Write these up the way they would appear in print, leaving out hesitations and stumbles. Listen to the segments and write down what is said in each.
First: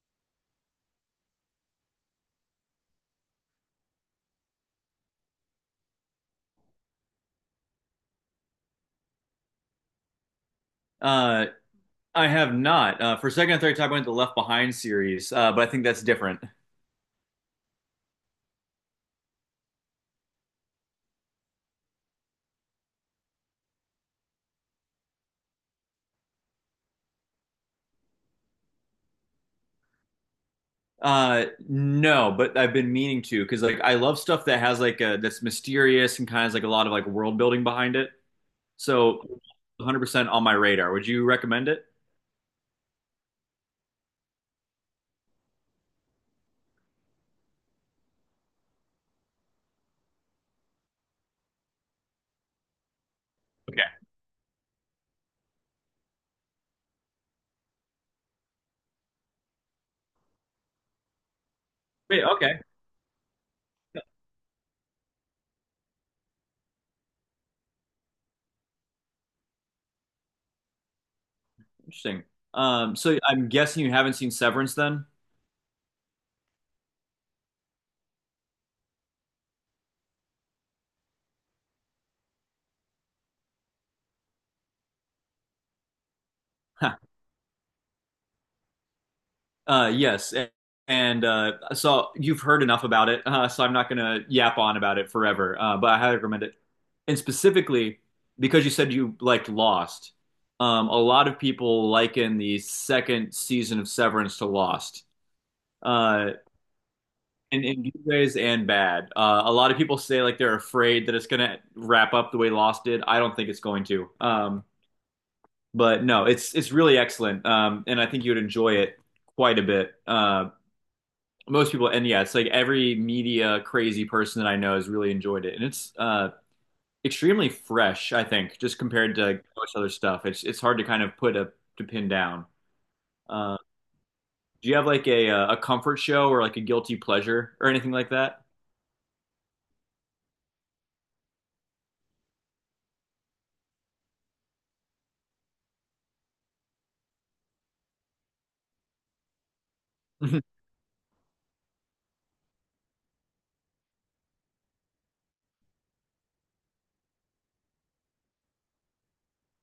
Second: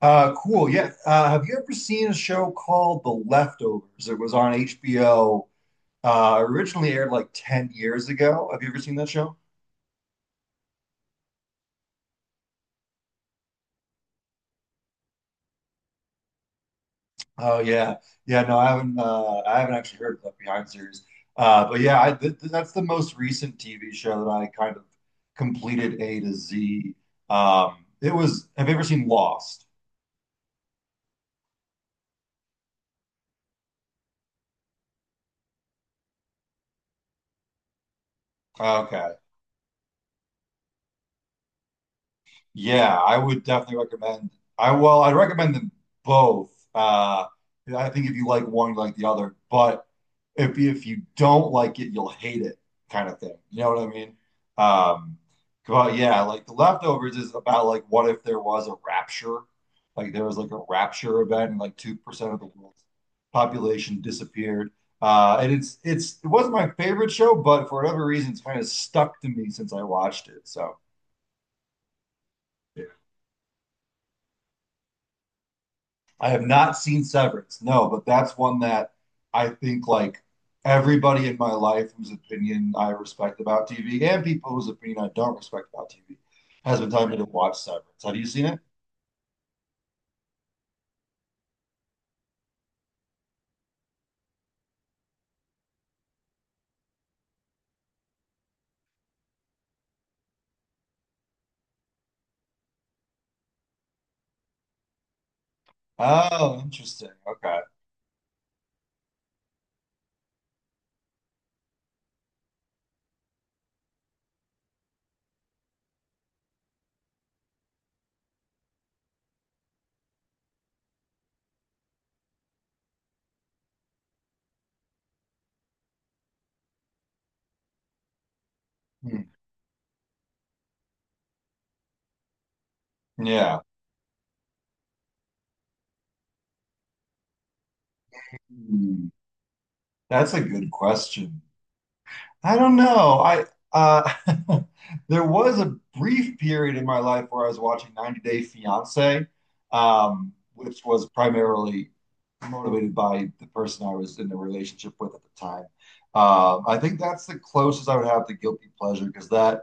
Cool. Yeah. Have you ever seen a show called The Leftovers? It was on HBO. Originally aired like 10 years ago. Have you ever seen that show? Uh, I have not. For second and third time, I went to the Left Behind series, but I think that's different. Oh yeah. Yeah, no, I haven't actually heard of Left Behind series. But yeah, that's the most recent TV show that I kind of completed A to Z. It was, have you ever seen Lost? No, but I've been meaning to because like I love stuff that has like a that's mysterious and kind of has, like a lot of like world building behind it. Okay. So, 100% on my radar. Would you recommend it? Yeah, I would definitely recommend, I well, I'd recommend them both. I think if you like one, you like the other. But if you don't like it, you'll hate it, kind of thing. You know what I Okay. mean? Um, but yeah, like the leftovers is about like what if there was a rapture, like there was like a rapture event, and like two Wait, percent of the okay, world's population disappeared. And it's it wasn't my favorite show, but for whatever reason, it's kind of stuck to me since I watched it. So interesting. yeah. So I'm guessing you haven't seen Severance then? I have not seen Severance, no, but that's one that I think like everybody in my life whose opinion I respect about TV and people whose opinion I don't respect about TV has been telling me to watch Severance. Have you seen it? Yes, and so you've heard enough about it, so I'm not gonna yap on about it forever. But I highly recommend it, and specifically because you said you liked Lost. A lot of people liken the second season of Severance to Lost, uh, Oh, interesting. Okay. in good ways and bad. A lot of people say like they're afraid that it's gonna wrap up the way Lost did. I don't think it's going to. But no, it's really excellent, and I think you'd enjoy it quite a bit. Most people, and yeah, it's like every media crazy person that I know has really enjoyed it, and it's extremely fresh, I think, just compared Hmm. to most other stuff. It's hard to kind of put a to pin down. uh Yeah. do you have like a comfort show or like a guilty pleasure or anything like that? Hmm. That's a good question. I don't know. I uh, there was a brief period in my life where I was watching 90 Day Fiancé, which was primarily motivated by the person I was in a relationship with at the time. I think that's the closest I would have to guilty pleasure because that,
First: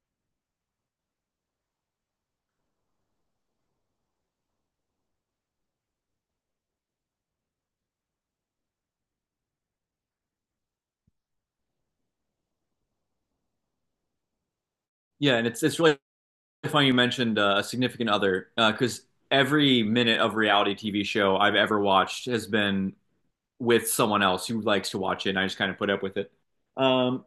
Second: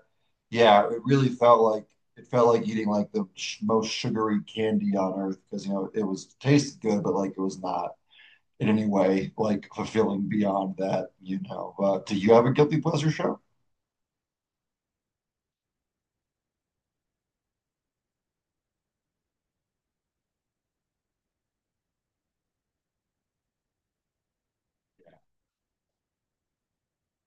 yeah, it really felt like, it felt like eating like the sh most sugary candy on earth because you know it was tasted good, but like it was not in any way like fulfilling beyond that, you know. Do you have a guilty pleasure show? Yeah, and it's really funny you mentioned a significant other, because every minute of reality TV show I've ever watched has been with someone else who likes to watch it, and I just kind of put up with it. um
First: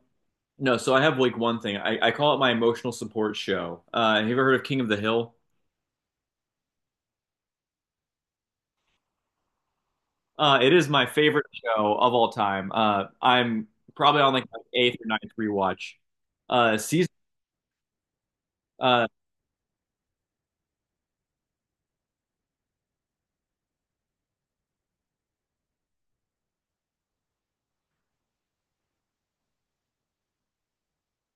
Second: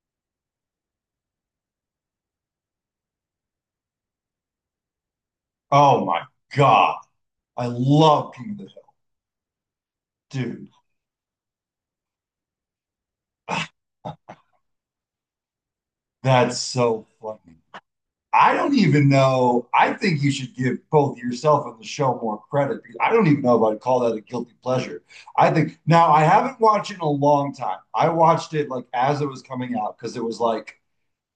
No, so I have like one thing. I call it my emotional support show. Have you ever heard of King of the Hill? Oh my God. I love King of the Hill. Dude, It is my favorite show of all time. I'm probably on like my eighth or ninth rewatch. that's so Season. funny. I don't Uh, even know. I think you should give both yourself and the show more credit. I don't even know if I'd call that a guilty pleasure. I think now I haven't watched it in a long time. I watched it like as it was coming out because it was like,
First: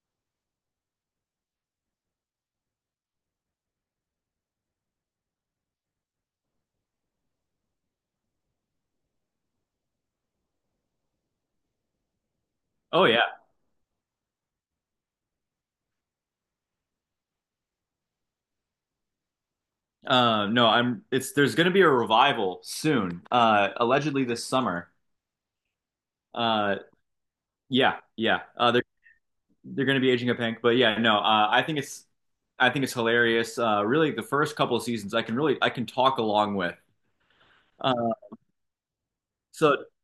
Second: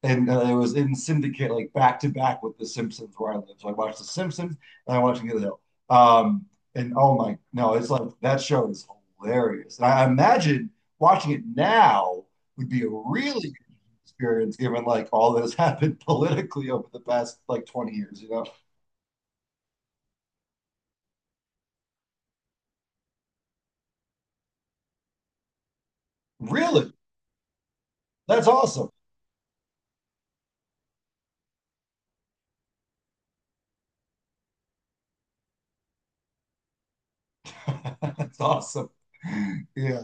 and it was in syndicate like back to back with The Simpsons where I live. So I watched The Simpsons and I watched Get the Hill. Um, and oh my, no, it's like that show is hilarious. And I imagine watching it now would be a oh yeah. really good experience given like all that has happened politically over the past like 20 years, you know? No, I'm. It's there's going to be a revival soon. Allegedly this summer. Uh, Really? yeah, yeah. That's Uh, they're awesome. they're going to be aging a pink, but yeah, no. I think it's hilarious. Really, the first couple of seasons, I can talk along with. Uh, That's awesome. so. Yeah.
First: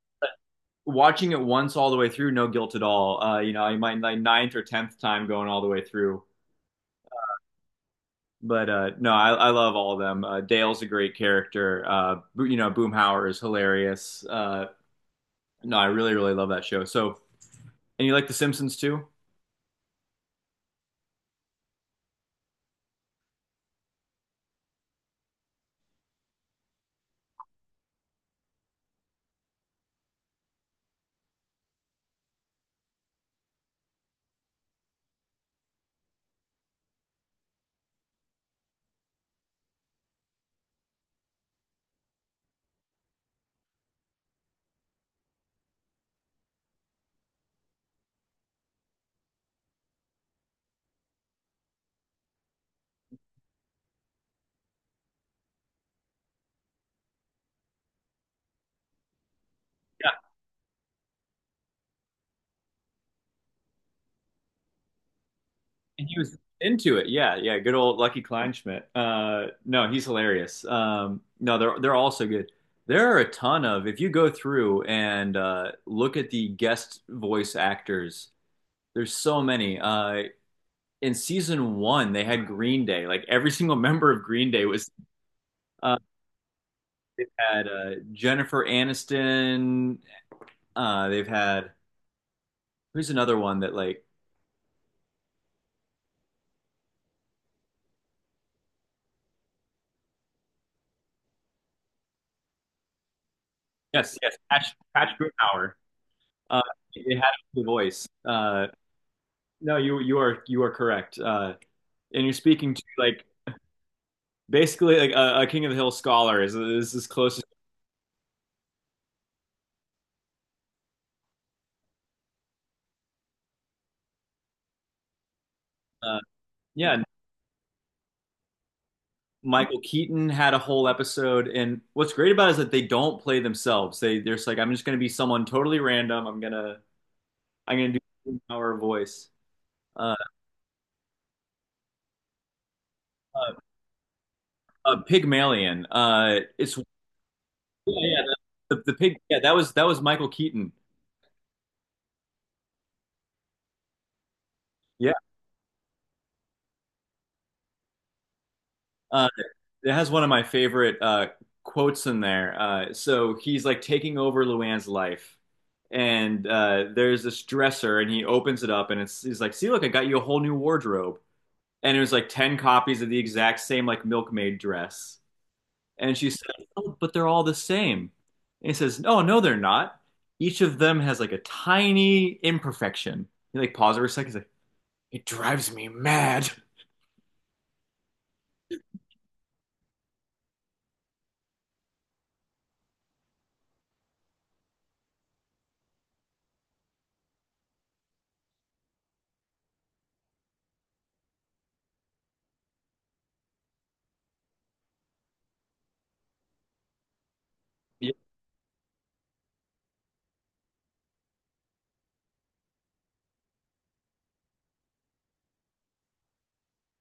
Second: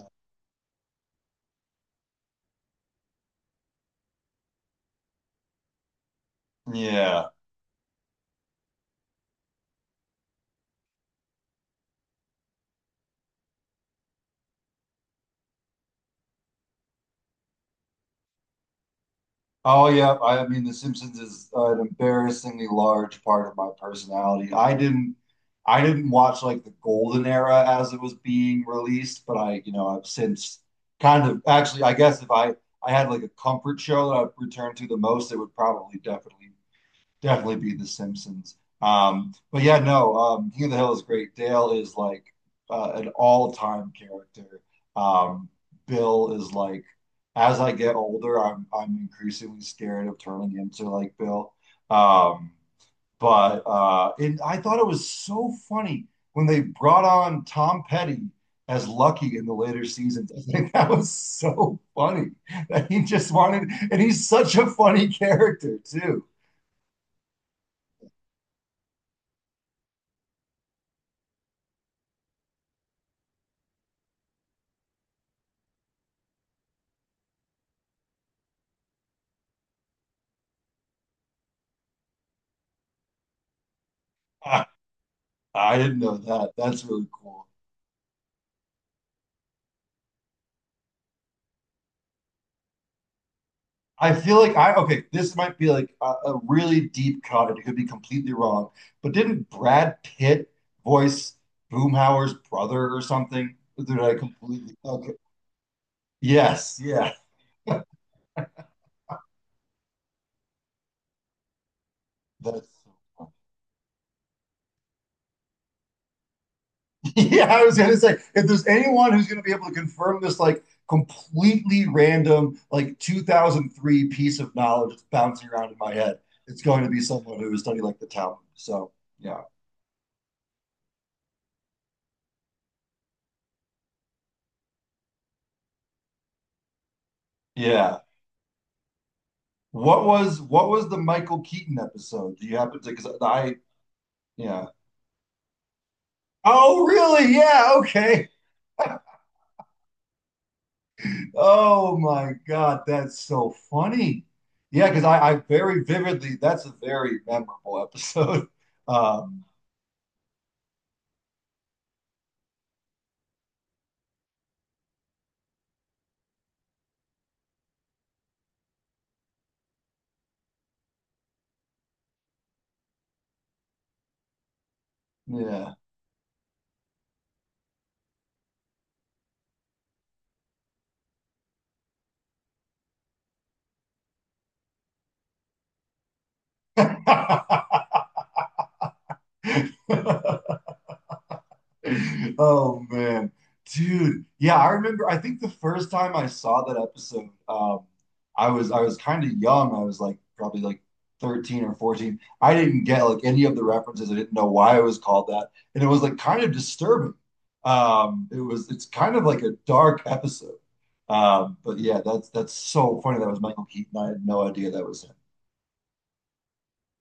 Watching it once all the way through, no guilt at all. I might like ninth or tenth time going all the way through. Yeah. But no, I love all of them. Dale's a great character. Boomhauer is hilarious. No, I really, really love that show. So, and you like The Simpsons too? Oh yeah, I mean, The Simpsons is an embarrassingly large part of my personality. I didn't watch like the golden era as it was being released, but I, you know, I've since kind of, actually I guess if I I had like a comfort show that I've returned to the most, it would probably definitely be The Simpsons. But yeah, no, King of the Hill is great. Dale is like an all-time character. Um, Bill is like, as I get older, I'm increasingly scared of turning into like Bill. Um, but and I thought it was so funny when they brought on Tom Petty as Lucky in the later Yeah, seasons. I think that was so funny that he just wanted, and he's such a funny character and he too. was into it. Yeah, yeah. Good old Lucky Kleinschmidt. No, he's hilarious. No, they're all so good. There are a ton of if you go through and look at the guest voice actors. There's so many. In season one they had Green Day. Like every single member of Green Uh, Day was. I Uh, didn't know that. That's really they've cool. had, Jennifer Aniston. They've had, who's another one that like, I feel like I, okay. This might be like a really deep cut. And it could be completely wrong, but didn't Brad Pitt voice Boomhauer's brother or something? Did I yes, yes, Patch completely? Patch Okay. Grunauer. Uh, Yes. Yeah. it had the voice. No, you are correct. And you're speaking to That's. like basically like a King of the Hill scholar is as close. Yeah, I was gonna say if there's anyone who's gonna be able to confirm this like completely random like 2003 piece of knowledge that's bouncing around in my head, Uh, it's going to yeah, be someone who has studied like the Talmud. So yeah, Michael Keaton had a whole episode, and what's great about it is that they don't play themselves. They're just like, I'm just gonna be someone totally random. I'm yeah. gonna do our voice. Uh, What was the Michael Keaton episode? Do you happen to? Because uh, I, yeah. Pygmalion. It's yeah, Oh really? Yeah. yeah, Okay. the pig. Yeah, that was Michael Keaton. Oh my God, that's so funny. Yeah, because Yeah, I very vividly. That's a very memorable episode. uh, Um, it has one of my favorite quotes in there. So he's like taking over Luann's life, and there's this dresser, and he opens it up, and it's he's like, "See, look, I got you a whole new wardrobe." And it was like 10 copies of the exact same like milkmaid dress. yeah. And she said, "Oh, but they're all the same." And he says, "No, no, they're not. Each of them has like a tiny imperfection." He like pauses for a second. He's like, Oh man, dude. Yeah, I remember. I think the first time I saw that episode, I was, I was kind of young. I was like probably like 13 or 14. I didn't get like any of the references. I didn't know why it was called that, and it was like kind of disturbing. "Yeah." It was, it's kind of like a dark episode. But yeah, that's so funny. That was Michael Keaton. I had no idea that was him.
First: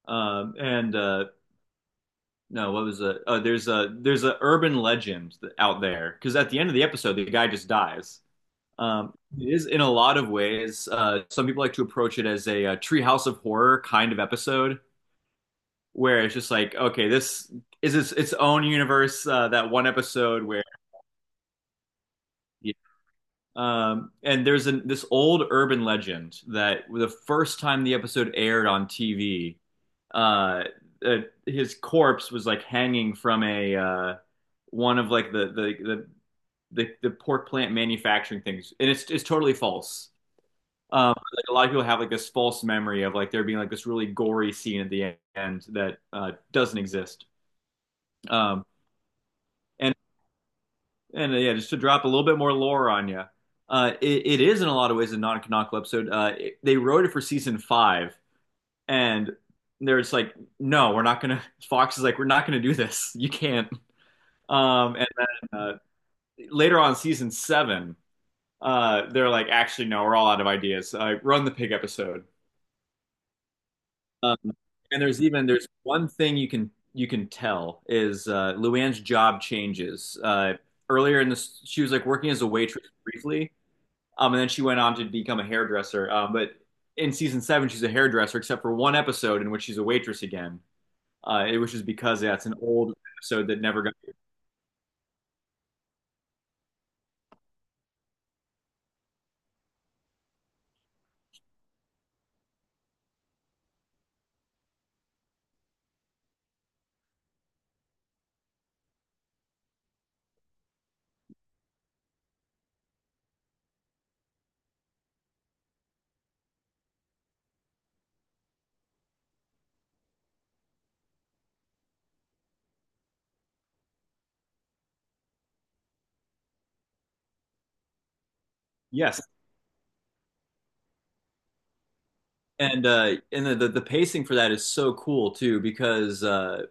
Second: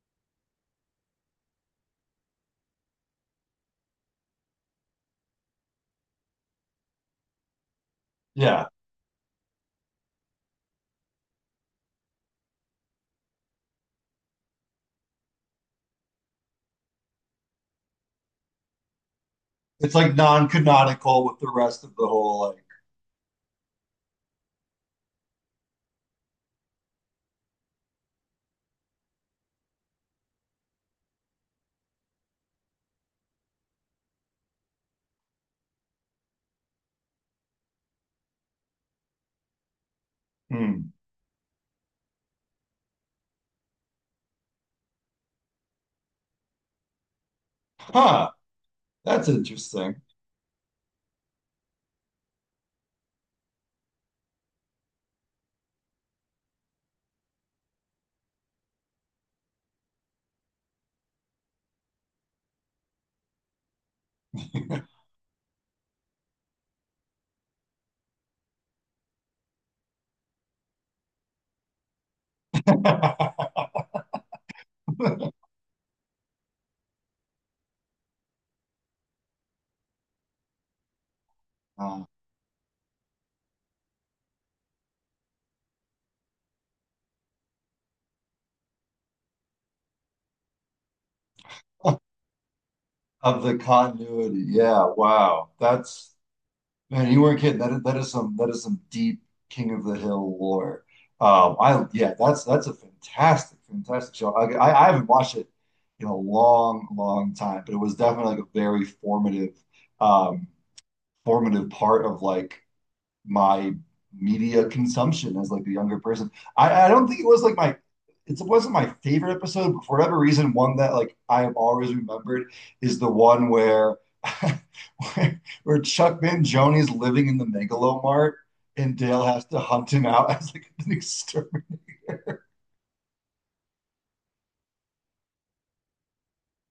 And No, what was it? Oh, there's a urban legend out there because at the end of the episode, the guy just dies. Yeah, It is in a lot of ways. Some people like to approach it as a treehouse of horror kind of episode where it's just like, okay, this is its own universe. That one it's like episode where, non-canonical with the rest of the whole like. yeah. And this old urban legend that the first time the episode aired on TV, uh, uh, his corpse was like hanging from a one of like the pork plant manufacturing things, and it's totally false. Hmm. Like a lot of people have like this false memory of like there being like this really gory scene at the end that doesn't exist. Huh. Um, That's and interesting. and Yeah, just to drop a little bit more lore on you, it is in a lot of ways a non-canonical episode. They wrote it for season five, and they're just like, no, we're not gonna. Fox is like, we're not gonna do this. You can't. And then later on, season seven, they're like, actually, no, we're all out of ideas. Run the pig episode. Um, and there's one thing you can tell is Luann's job changes. Earlier in this, she was like working as a waitress briefly. And then she went on to become a hairdresser. But in season seven, she's a hairdresser, except for one episode in which she's a waitress again, which is because that's an old of episode the that never got. continuity. Yeah, wow. That's, man, you weren't kidding. That is some, that is some deep King of the Hill lore. I, yeah, that's a fantastic, fantastic show. I haven't watched it in a long, long time, but it was definitely like a very formative, um, formative part of like my media consumption as like the younger person. I don't think it was like my, it wasn't my favorite episode, but for whatever reason, one that like I have always remembered is the one where where Chuck Mangione is living in the Megalo Mart and Yes, Dale has to hunt him out as like an exterminator. and the pacing for that is so cool too because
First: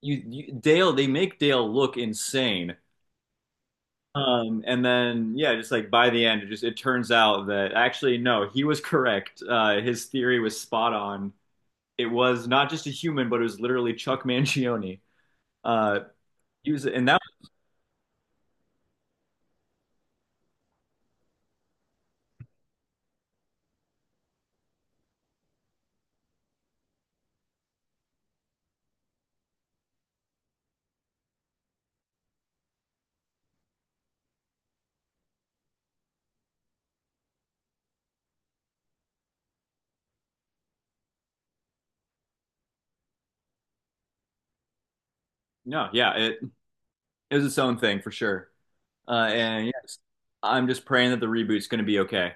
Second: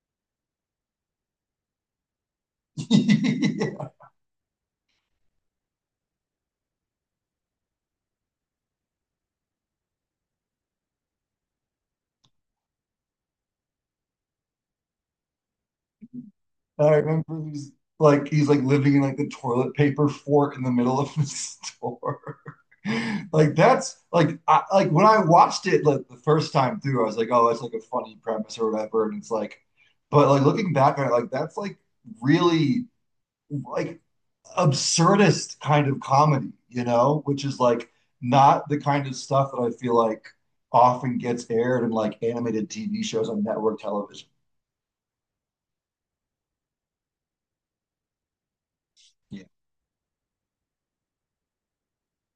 you, you Dale they make Dale look insane. yeah. And then yeah, just like by the end, it turns out that actually no, he was correct. His theory was spot on. It was not just a human, but it was literally Chuck Mangione. Uh, he was, I and that. remember he's like living in like the toilet paper fort in the middle of the store. like that's like like when I watched it like the first time through, I was like, oh, that's like a funny premise or whatever, and it's like, but like looking back on it, like that's like really like absurdist kind of comedy, you know, which is like not the kind of stuff that I feel like often gets aired in like animated TV shows on network television. No, yeah, it was its own thing for sure. And yes, I'm just praying that the reboot's going to be okay.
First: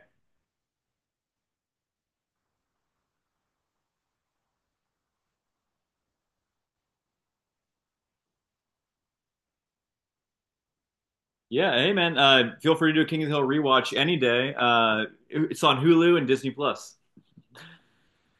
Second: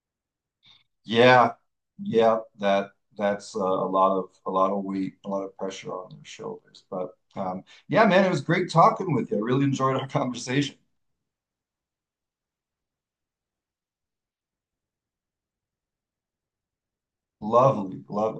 Yeah, yeah, that that's a lot of, a lot of weight, a lot of pressure on their shoulders. But yeah, man, it was great talking with you. I really enjoyed our conversation. Yeah, hey man, feel free to do a King of the Hill rewatch any day. It's on Hulu and Disney Plus. Lovely, lovely.